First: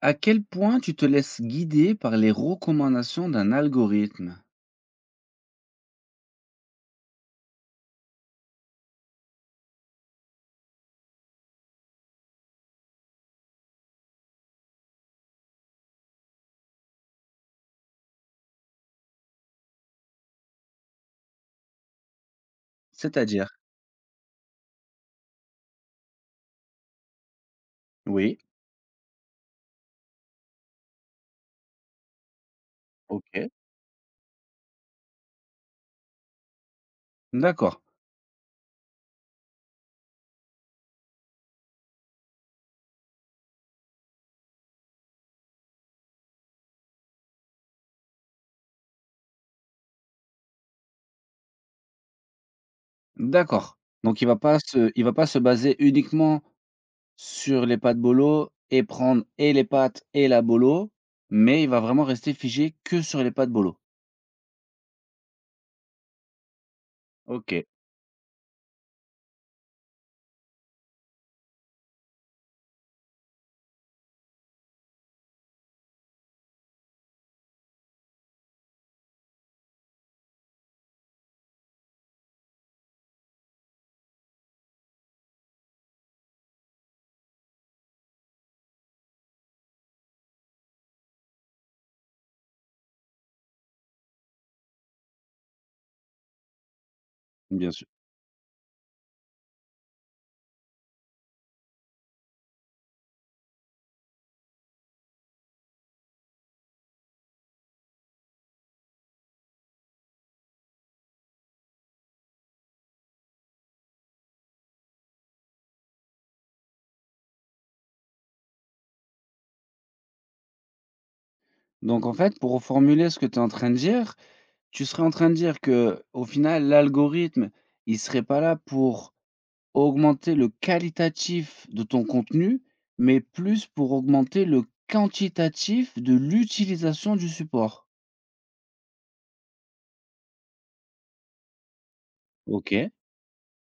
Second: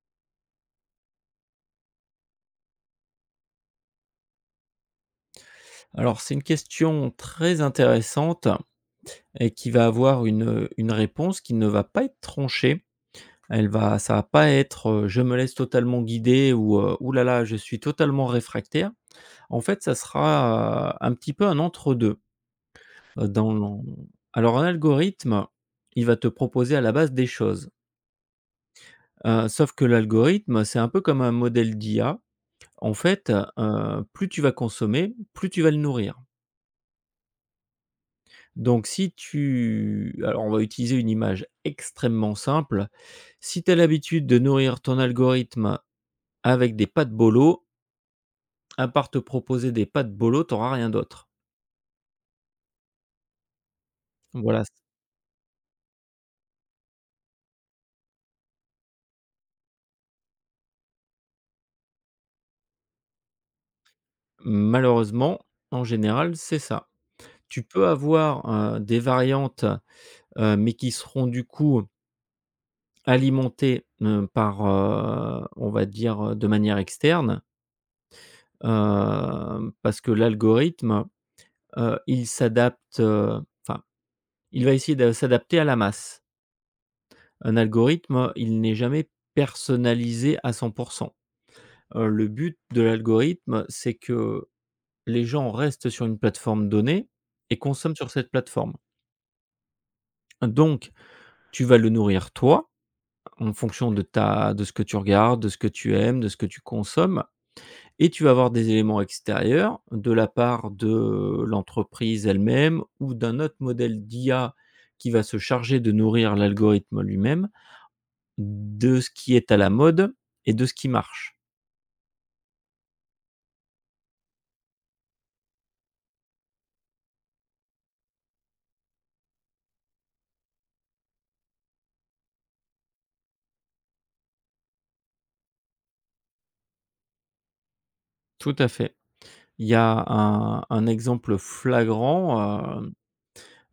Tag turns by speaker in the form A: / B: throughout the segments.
A: À quel point tu te laisses guider par les recommandations d'un algorithme?
B: Alors, c'est une question très intéressante et qui va avoir une réponse qui ne va pas être tranchée. Elle va ça va pas être, «Je me laisse totalement guider» ou, «Ouh là là, je suis totalement réfractaire». En fait, ça sera, un petit peu un entre 2.
A: C'est-à-dire?
B: Dans l'en Alors un algorithme, il va te proposer à la base des choses.
A: Oui,
B: Sauf que l'algorithme, c'est un peu comme un modèle d'IA. En fait,
A: OK,
B: plus tu vas consommer, plus tu vas le nourrir.
A: d'accord,
B: Donc si tu alors on va utiliser une image extrêmement simple. Si tu as l'habitude de nourrir ton algorithme avec des pâtes bolo, à part te proposer des pâtes bolo, tu auras rien d'autre.
A: d'accord. Donc il va pas
B: Voilà,
A: se il va pas se baser uniquement sur les pâtes bolo et prendre et les pâtes et la bolo, mais il va vraiment rester figé que sur les pâtes bolo.
B: malheureusement, en général, c'est ça. Tu
A: OK,
B: peux avoir, des variantes, mais qui seront du coup alimentées, par, on va dire, de manière externe, parce que l'algorithme, il s'adapte, enfin il va essayer de s'adapter à la masse. Un algorithme, il n'est jamais personnalisé à 100. Le but de l'algorithme, c'est que les gens restent sur une plateforme donnée et
A: bien sûr.
B: consomment sur cette plateforme. Donc tu vas le nourrir toi, en fonction de ce que tu regardes, de ce que tu aimes, de ce que tu consommes, et tu vas avoir des éléments extérieurs de la part de l'entreprise elle-même ou d'un autre modèle d'IA qui va se charger de nourrir l'algorithme lui-même. De ce qui est à la mode et de ce qui marche.
A: Donc en fait, pour reformuler ce que tu es en train de dire, tu serais en train de dire que au final, l'algorithme, il serait pas là pour augmenter le qualitatif de ton contenu, mais plus pour augmenter le quantitatif de l'utilisation du support.
B: Tout à fait. Il y a un exemple flagrant.
A: OK,
B: heu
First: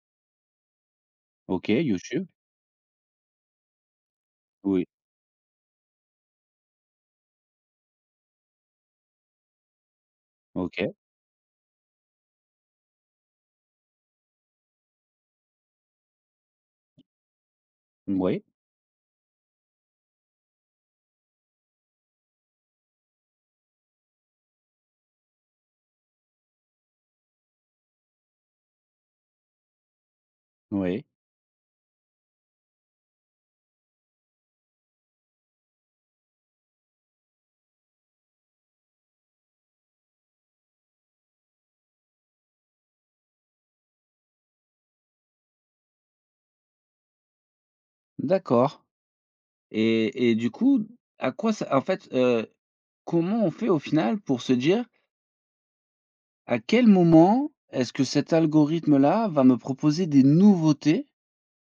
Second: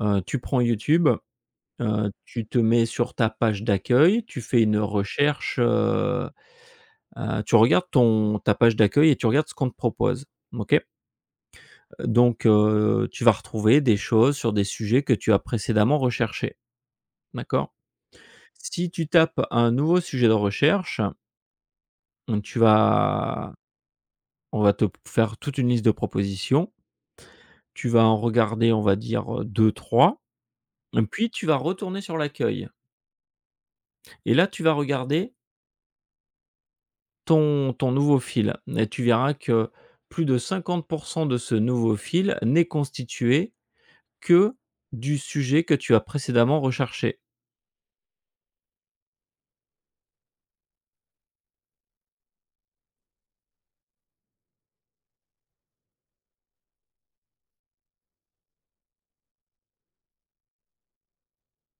B: Tu prends YouTube.
A: OK, YouTube,
B: Tu te mets sur ta page d'accueil, tu fais une
A: oui,
B: recherche, tu regardes ton ta page d'accueil et tu regardes ce qu'on te propose. OK?
A: OK,
B: Donc tu vas retrouver des choses sur des sujets que tu as précédemment recherchés. D'accord?
A: oui,
B: Si tu tapes un nouveau sujet de recherche, tu vas on va te faire toute une liste de propositions. Tu vas en regarder, on va dire, deux trois, 3
A: oui,
B: puis tu vas retourner sur l'accueil et là, tu vas regarder ton nouveau fil et tu verras que plus de 50% de ce nouveau fil n'est constitué que du sujet que tu as précédemment recherché.
A: d'accord, et du coup, à quoi ça en fait, comment on fait au final pour se dire à quel moment est-ce que cet algorithme là va me proposer des nouveautés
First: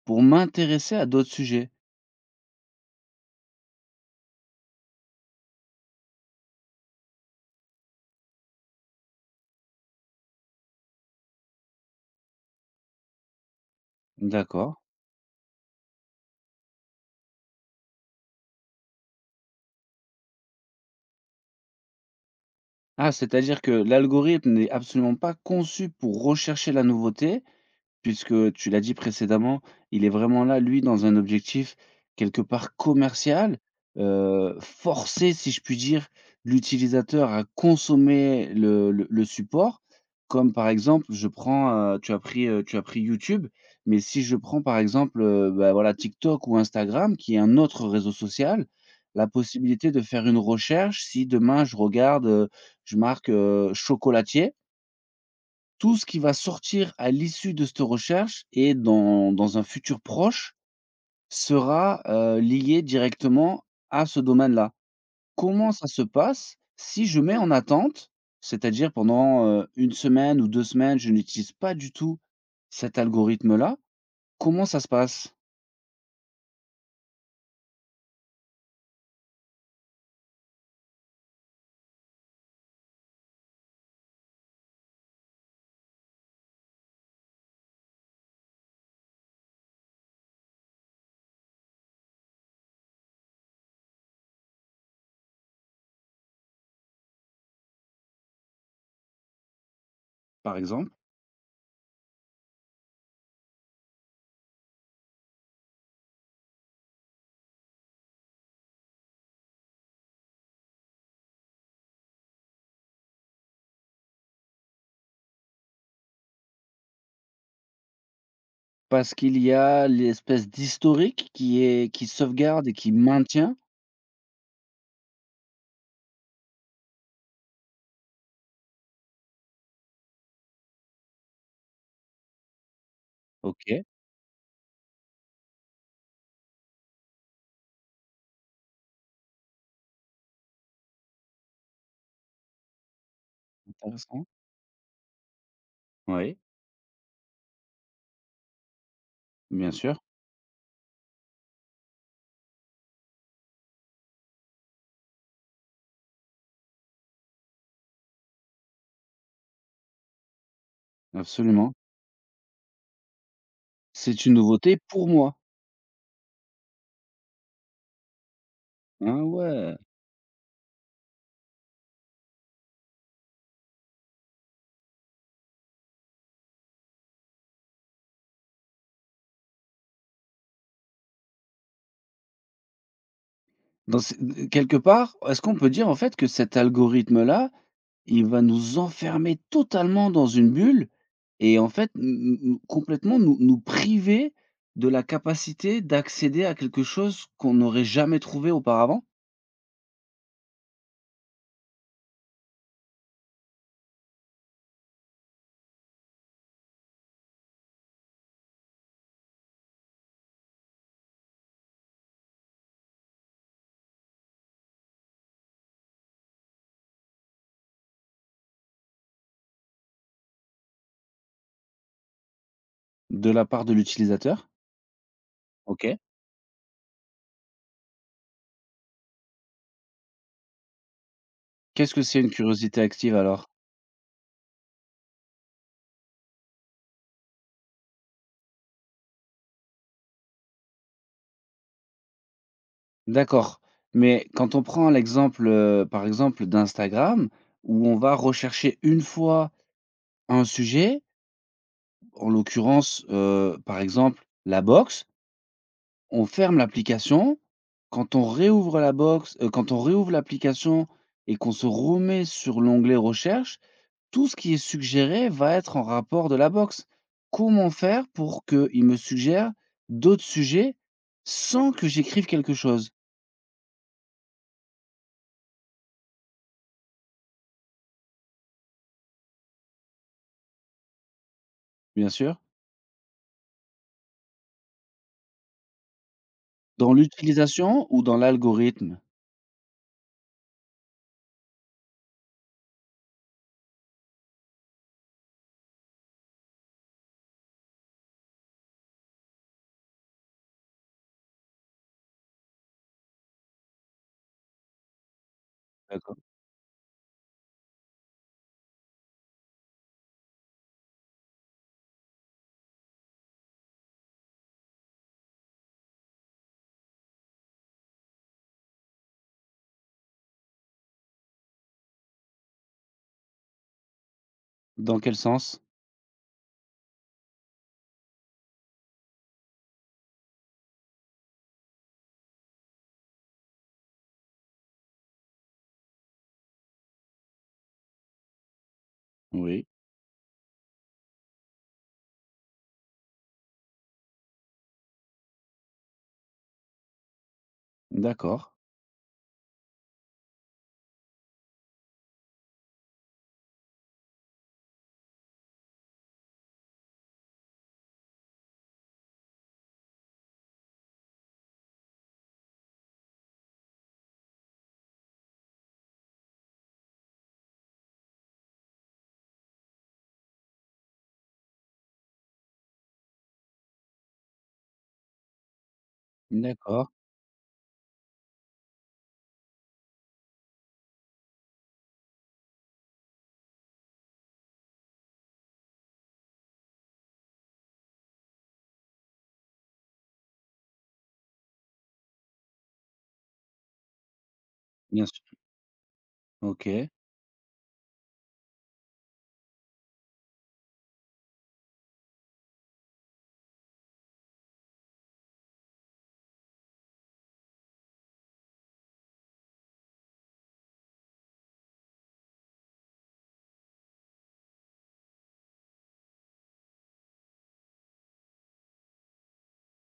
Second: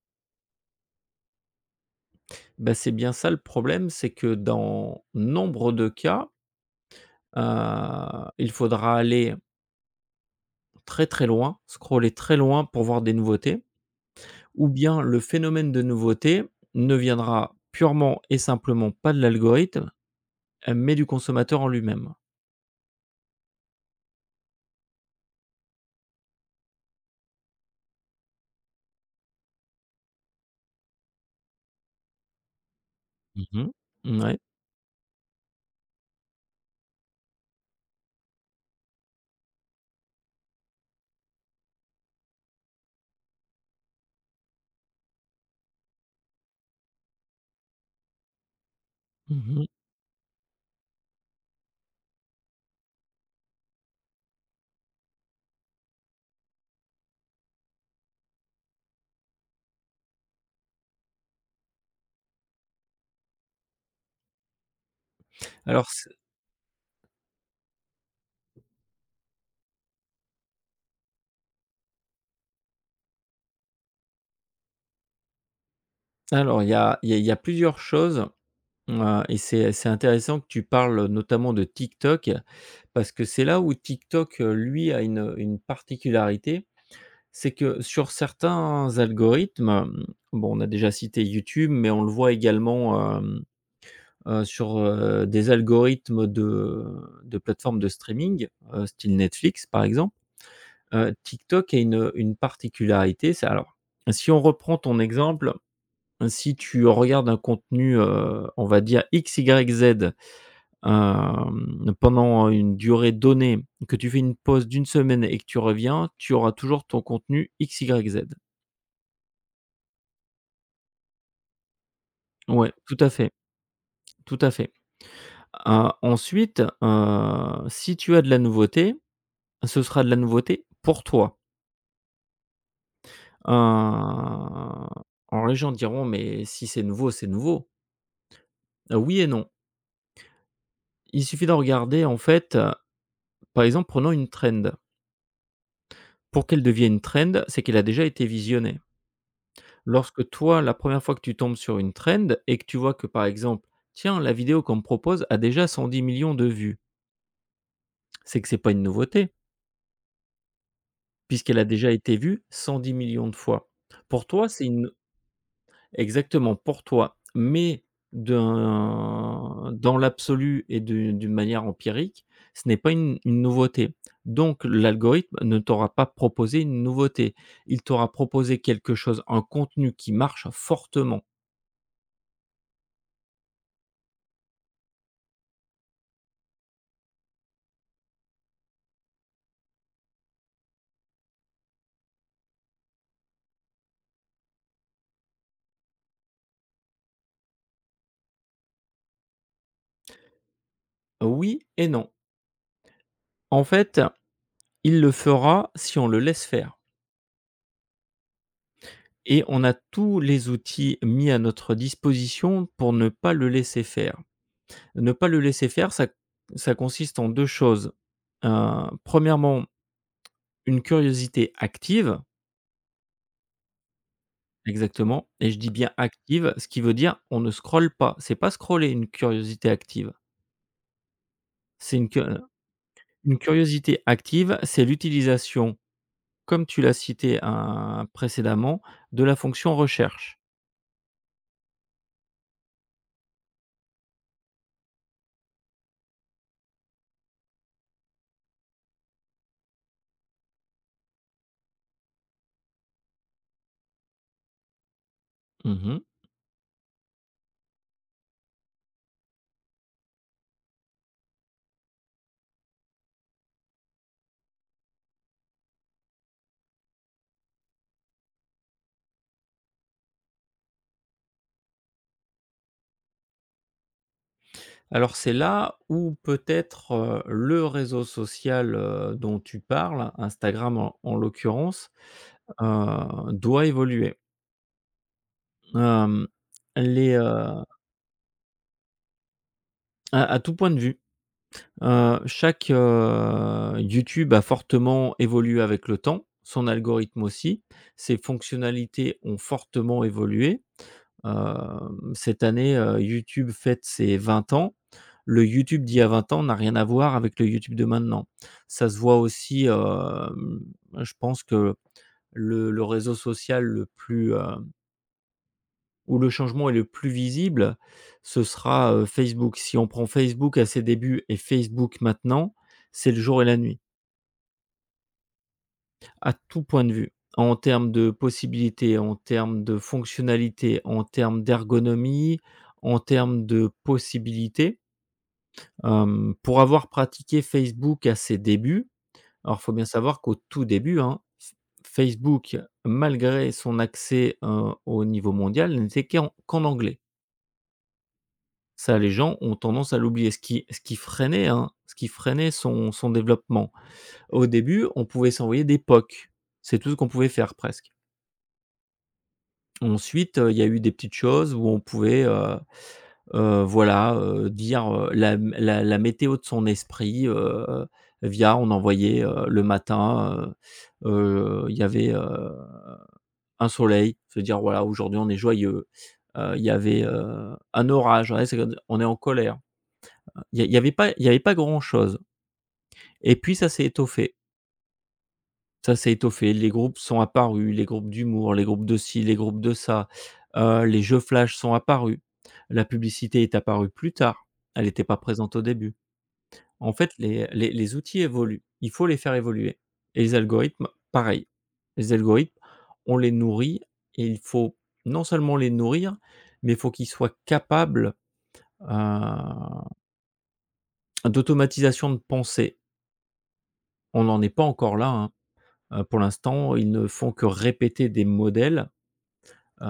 A: pour m'intéresser à d'autres sujets?
B: Ben, c'est bien ça le problème, c'est que dans nombre de cas, heu, il faudra aller très, très loin, scroller très loin pour voir des nouveautés. Ou
A: D'accord.
B: bien le phénomène de nouveauté ne viendra purement et simplement pas de l'algorithme, mais du consommateur en lui-même.
A: Ah, c'est-à-dire que l'algorithme n'est absolument pas conçu pour rechercher la nouveauté, puisque, tu l'as dit précédemment, il est vraiment là, lui, dans un objectif quelque part
B: Mmh
A: commercial,
B: mh. Mouais.
A: forcer, si je puis dire, l'utilisateur à consommer le le support. Comme par exemple, je prends, tu as pris YouTube, mais si je prends par exemple, bah, voilà, TikTok ou Instagram qui est un autre réseau social, la
B: Mmh.
A: possibilité de faire une recherche si demain je regarde, je marque, chocolatier, tout ce qui va sortir à l'issue de cette recherche et dans un futur proche sera, lié directement à ce domaine-là. Comment ça
B: Alors
A: se
B: c'est
A: passe si je mets en attente, c'est-à-dire pendant, 1 semaine ou 2 semaines, je n'utilise pas du tout cet algorithme-là, comment ça se passe,
B: alors il y a plusieurs choses, et c'est intéressant que tu parles notamment de TikTok parce que c'est là où TikTok, lui a une particularité, c'est que sur certains algorithmes, bon on a déjà cité YouTube mais on le voit également, sur, des algorithmes de plateformes de streaming, style Netflix, par exemple.
A: par exemple?
B: TikTok a une particularité, c'est alors, si on reprend ton exemple, si tu regardes un contenu, on va dire X, Y, Z, pendant une durée donnée, que tu fais une pause d'une semaine et que tu reviens, tu auras toujours ton contenu X, Y, Z.
A: Parce qu'il y a l'espèce d'historique qui est qui sauvegarde et
B: Ouais,
A: qui
B: tout à fait,
A: maintient?
B: tout à fait. Ensuite, si tu as de la nouveauté, ce sera de la nouveauté pour toi.
A: OK,
B: Alors les gens diront: «Mais si c'est nouveau, c'est nouveau». Oui et non. Il suffit de regarder en fait, par exemple prenons
A: intéressant.
B: une trend.
A: Oui,
B: Pour qu'elle devienne trend, c'est qu'elle a déjà été visionnée.
A: bien sûr,
B: Lorsque toi, la première fois que tu tombes sur une trend et que tu vois que par exemple, tiens la vidéo qu'on me propose a déjà cent dix millions de vues, c'est que c'est pas une nouveauté puisqu'elle a
A: absolument.
B: déjà été vue 110 millions de fois.
A: C'est
B: Pour
A: une
B: toi, c'est
A: nouveauté
B: une
A: pour moi.
B: Exactement, pour toi, mais
A: Ah
B: d'un
A: ouais!
B: dans l'absolu et de d'une manière empirique, ce n'est pas une nouveauté. Donc l'algorithme ne t'aura pas proposé une nouveauté. Il t'aura proposé quelque chose, un contenu qui marche fortement.
A: Dans ce quelque part, est-ce qu'on peut dire en fait que cet algorithme-là, il va nous enfermer totalement dans une bulle et en fait, nous complètement nous priver de la capacité d'accéder à quelque chose qu'on n'aurait jamais trouvé auparavant?
B: Oui et non. En fait, il le fera si on le laisse faire et on a tous les outils mis à notre disposition pour ne pas le laisser faire. Ne pas le laisser faire, ça consiste en 2 choses. Premièrement, une curiosité active.
A: De la part de l'utilisateur.
B: Exactement, et je dis bien
A: OK.
B: active, ce qui veut dire on ne scrolle pas. C'est pas scroller une curiosité active.
A: Qu'est-ce
B: C'est
A: que
B: une
A: c'est
B: cu
A: une curiosité active
B: une
A: alors?
B: curiosité active, c'est l'utilisation, comme tu l'as cité, hein, précédemment, de la fonction recherche.
A: D'accord, mais quand on prend l'exemple, par exemple d'Instagram où on va rechercher une fois un sujet. En l'occurrence, par exemple, la box,
B: Mmh.
A: on ferme l'application. Quand on réouvre la box, quand on réouvre l'application et qu'on se remet sur l'onglet recherche, tout ce qui est suggéré va être en rapport de la box. Comment faire pour qu'il me suggère d'autres sujets sans que j'écrive quelque chose?
B: Alors c'est là où peut-être, le réseau social, dont tu parles, Instagram en l'occurrence,
A: Bien sûr.
B: doit évoluer. Hem,
A: Dans
B: les, à
A: l'utilisation ou dans l'algorithme?
B: À tout point de vue, YouTube a fortement évolué avec le temps, son algorithme aussi. Ses fonctionnalités ont fortement évolué. Cette année, YouTube fête ses 20 ans. Le YouTube d'il y a
A: D'accord.
B: 20 ans n'a rien à voir avec le YouTube de maintenant. Ça se voit aussi, je pense que le réseau social le plus, où le changement est le plus visible, ce sera, Facebook. Si on prend Facebook à ses débuts et Facebook maintenant, c'est le jour et la nuit,
A: Dans quel sens?
B: à tout point de vue. En termes de possibilités, en termes de fonctionnalités, en termes d'ergonomie, en termes de possibilités. Pour avoir pratiqué Facebook à ses débuts, alors il
A: Oui.
B: faut bien savoir qu'au tout début, hein, F Facebook, malgré son accès, au niveau mondial, n'était qu'en anglais.
A: D'accord.
B: Ça, les gens ont tendance à l'oublier, ce qui freinait, hein, ce qui freinait son développement. Au début, on pouvait s'envoyer des POC, c'est tout ce qu'on pouvait faire presque. Ensuite, il y a eu des petites choses où on pouvait, voilà, dire, la météo de son esprit, via on envoyait, le matin, il y avait, un soleil, se dire: «Voilà, aujourd'hui on est joyeux». Il y
A: D'accord.
B: avait, un orage, ouais, c'est comme on est en colère. Il y avait pas grand-chose et puis ça s'est étoffé. Ça s'est étoffé, les groupes sont apparus, les groupes d'humour, les groupes de ci, les groupes de ça, les jeux flash sont apparus. La publicité est apparue plus tard, elle n'était
A: Bien
B: pas
A: sûr.
B: présente au début.
A: OK.
B: En fait, les outils évoluent. Il faut les faire évoluer et les algorithmes, pareil. Les algorithmes, on les nourrit et il faut non seulement les nourrir, mais il faut qu'ils soient capables, heu, d'automatisation de pensée. On n'en est pas encore là, hein. Pour l'instant, ils ne font que répéter des modèles, heu,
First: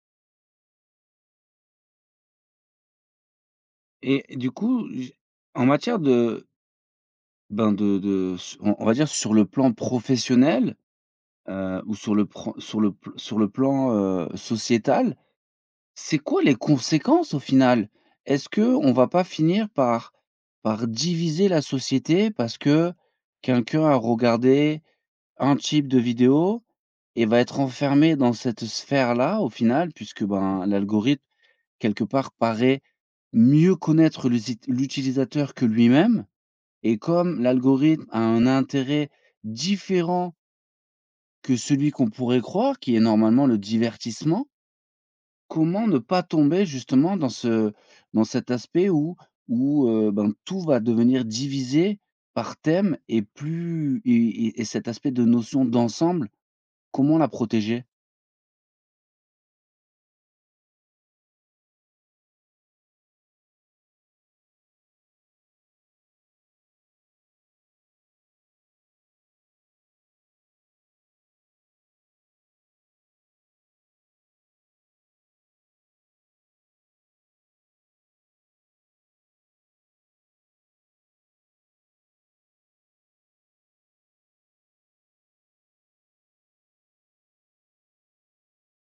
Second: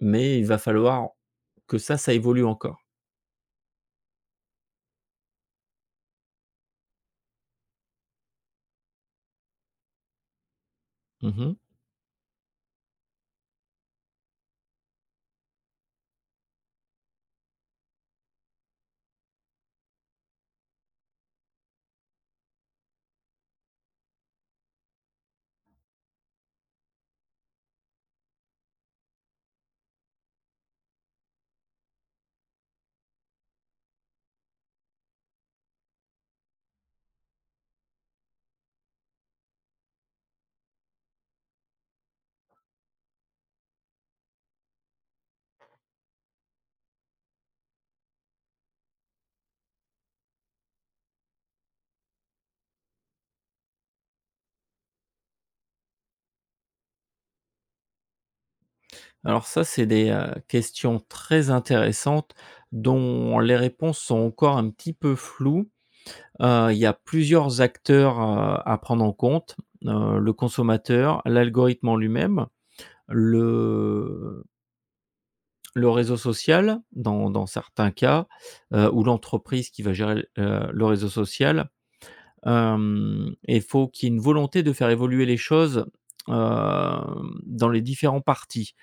B: mais il va falloir que ça évolue encore.
A: Et du coup, j en matière de, ben, de s on va dire sur le plan professionnel,
B: Mmh.
A: ou sur le pran sur le pl sur le plan, sociétal, c'est quoi les conséquences au final? Est-ce que on va pas finir par diviser la société parce que quelqu'un a regardé un type de vidéo et va être enfermé dans cette sphère-là au final? Puisque, ben, l'algorithme quelque part paraît mieux connaître le l'utilisateur que lui-même. Et comme l'algorithme a un intérêt différent que celui qu'on pourrait croire, qui est normalement le divertissement, comment ne pas tomber justement dans ce dans cet aspect où ben, tout va devenir divisé par thème et cet aspect de notion d'ensemble, comment la protéger?
B: Alors ça, c'est des, questions très intéressantes dont les réponses sont encore un petit peu floues. Il y a plusieurs acteurs, à prendre en compte, le consommateur, l'algorithme en lui-même, le le réseau social dans certains cas, ou l'entreprise qui va gérer, le réseau social. Hem Et il faut qu'il y ait une volonté de faire évoluer les choses, dans les différents parties.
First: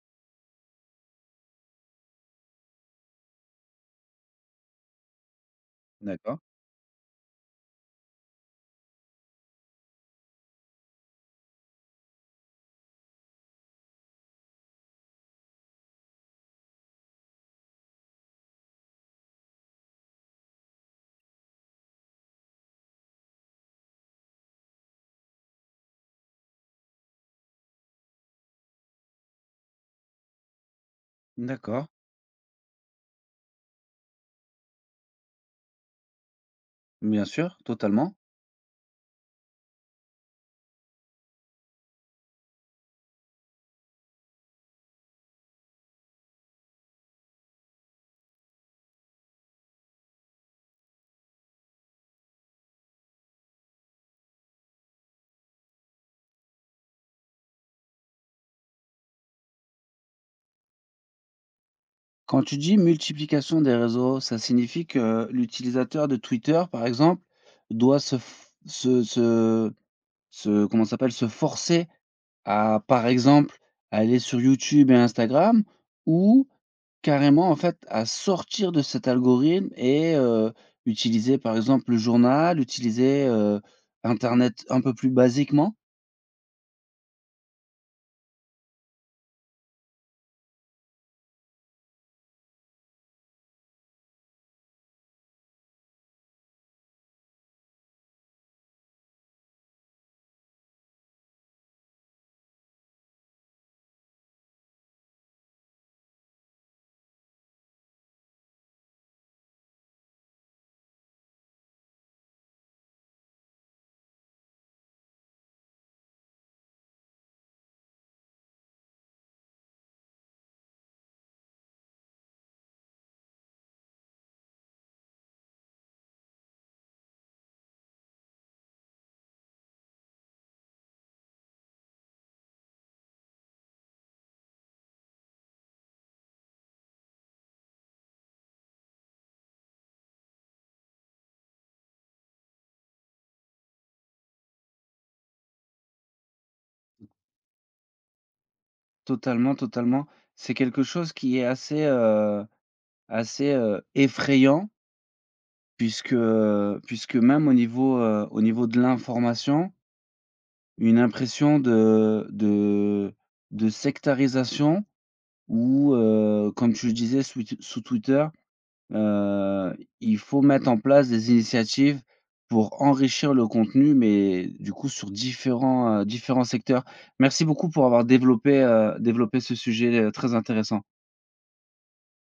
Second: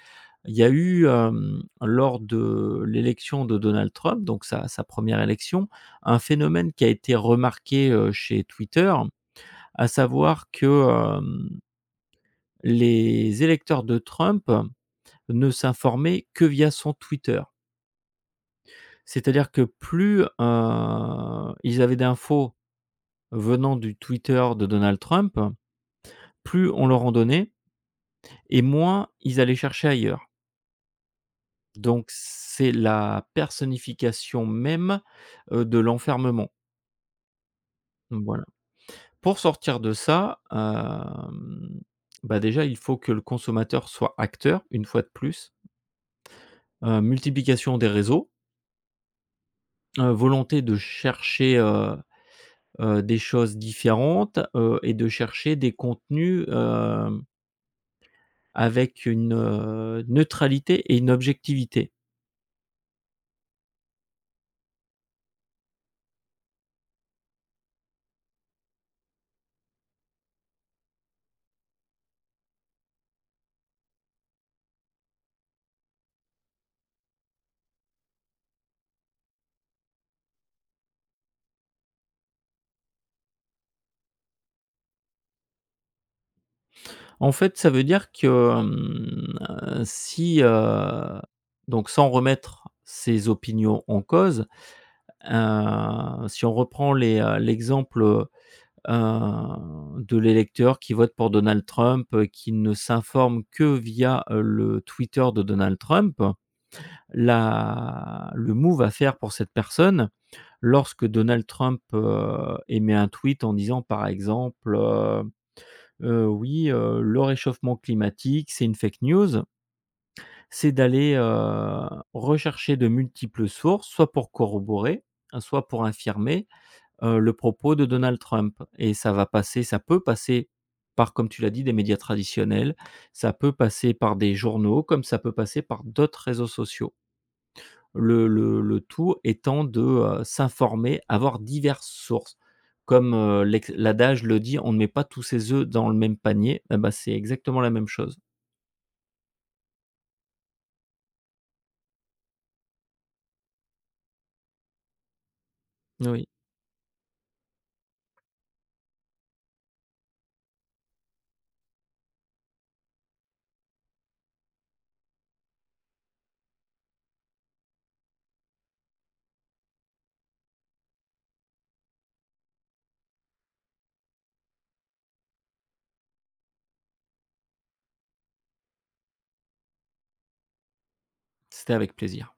B: Il y a eu, lors de l'élection de Donald Trump, donc sa 1re élection, un
A: D'accord,
B: phénomène qui a été remarqué, chez Twitter, à savoir que, hem, les électeurs de Trump ne s'informaient que via son Twitter. C'est-à-dire que plus, ils avaient d'infos venant du Twitter de Donald Trump, plus on leur en donnait et moins ils allaient chercher ailleurs.
A: d'accord,
B: Donc c'est la personnification même, de l'enfermement,
A: bien sûr, totalement.
B: voilà. Pour sortir de ça, bah, déjà il faut que le consommateur soit acteur, une fois de plus, multiplication des réseaux, volonté de chercher, des choses différentes, et de chercher des contenus, hem avec une, neutralité et une objectivité.
A: Quand tu dis multiplication des réseaux, ça signifie que l'utilisateur de Twitter, par exemple, doit se, comment ça s'appelle, se forcer à, par exemple, aller sur YouTube et Instagram ou carrément, en fait, à sortir de cet algorithme et utiliser, par exemple, le journal, utiliser, internet un peu plus basiquement?
B: En fait, ça veut dire que, si, donc sans remettre ses opinions en cause, si on reprend l'exemple, de l'électeur qui vote pour Donald Trump, qui ne s'informe que via, le Twitter de Donald Trump. La Le move à faire pour cette personne, lorsque Donald Trump, émet un tweet en disant par exemple, «Oui, le réchauffement climatique, c'est une fake news», c'est d'aller, rechercher de multiples sources, soit pour corroborer, hein, soit pour infirmer le propos de Donald Trump et ça peut passer par, comme tu l'as dit, des médias traditionnels, ça peut passer par des journaux, comme ça peut passer par d'autres réseaux sociaux. Le tout étant de, s'informer, avoir diverses sources. Comme, l'adage le dit: «On ne met pas tous ses œufs dans le même panier», et bah, c'est exactement la même chose.
A: Totalement, totalement. C'est quelque chose qui est assez, assez, effrayant puisque,
B: Oui,
A: même au niveau de l'information, une impression de de sectarisation. Ou, comme tu le disais sous Twitter, heu, il faut mettre en place des initiatives pour enrichir le contenu, mais du coup sur différents, différents secteurs. Merci beaucoup pour avoir développé, développé ce sujet, très intéressant.
B: c'était avec plaisir.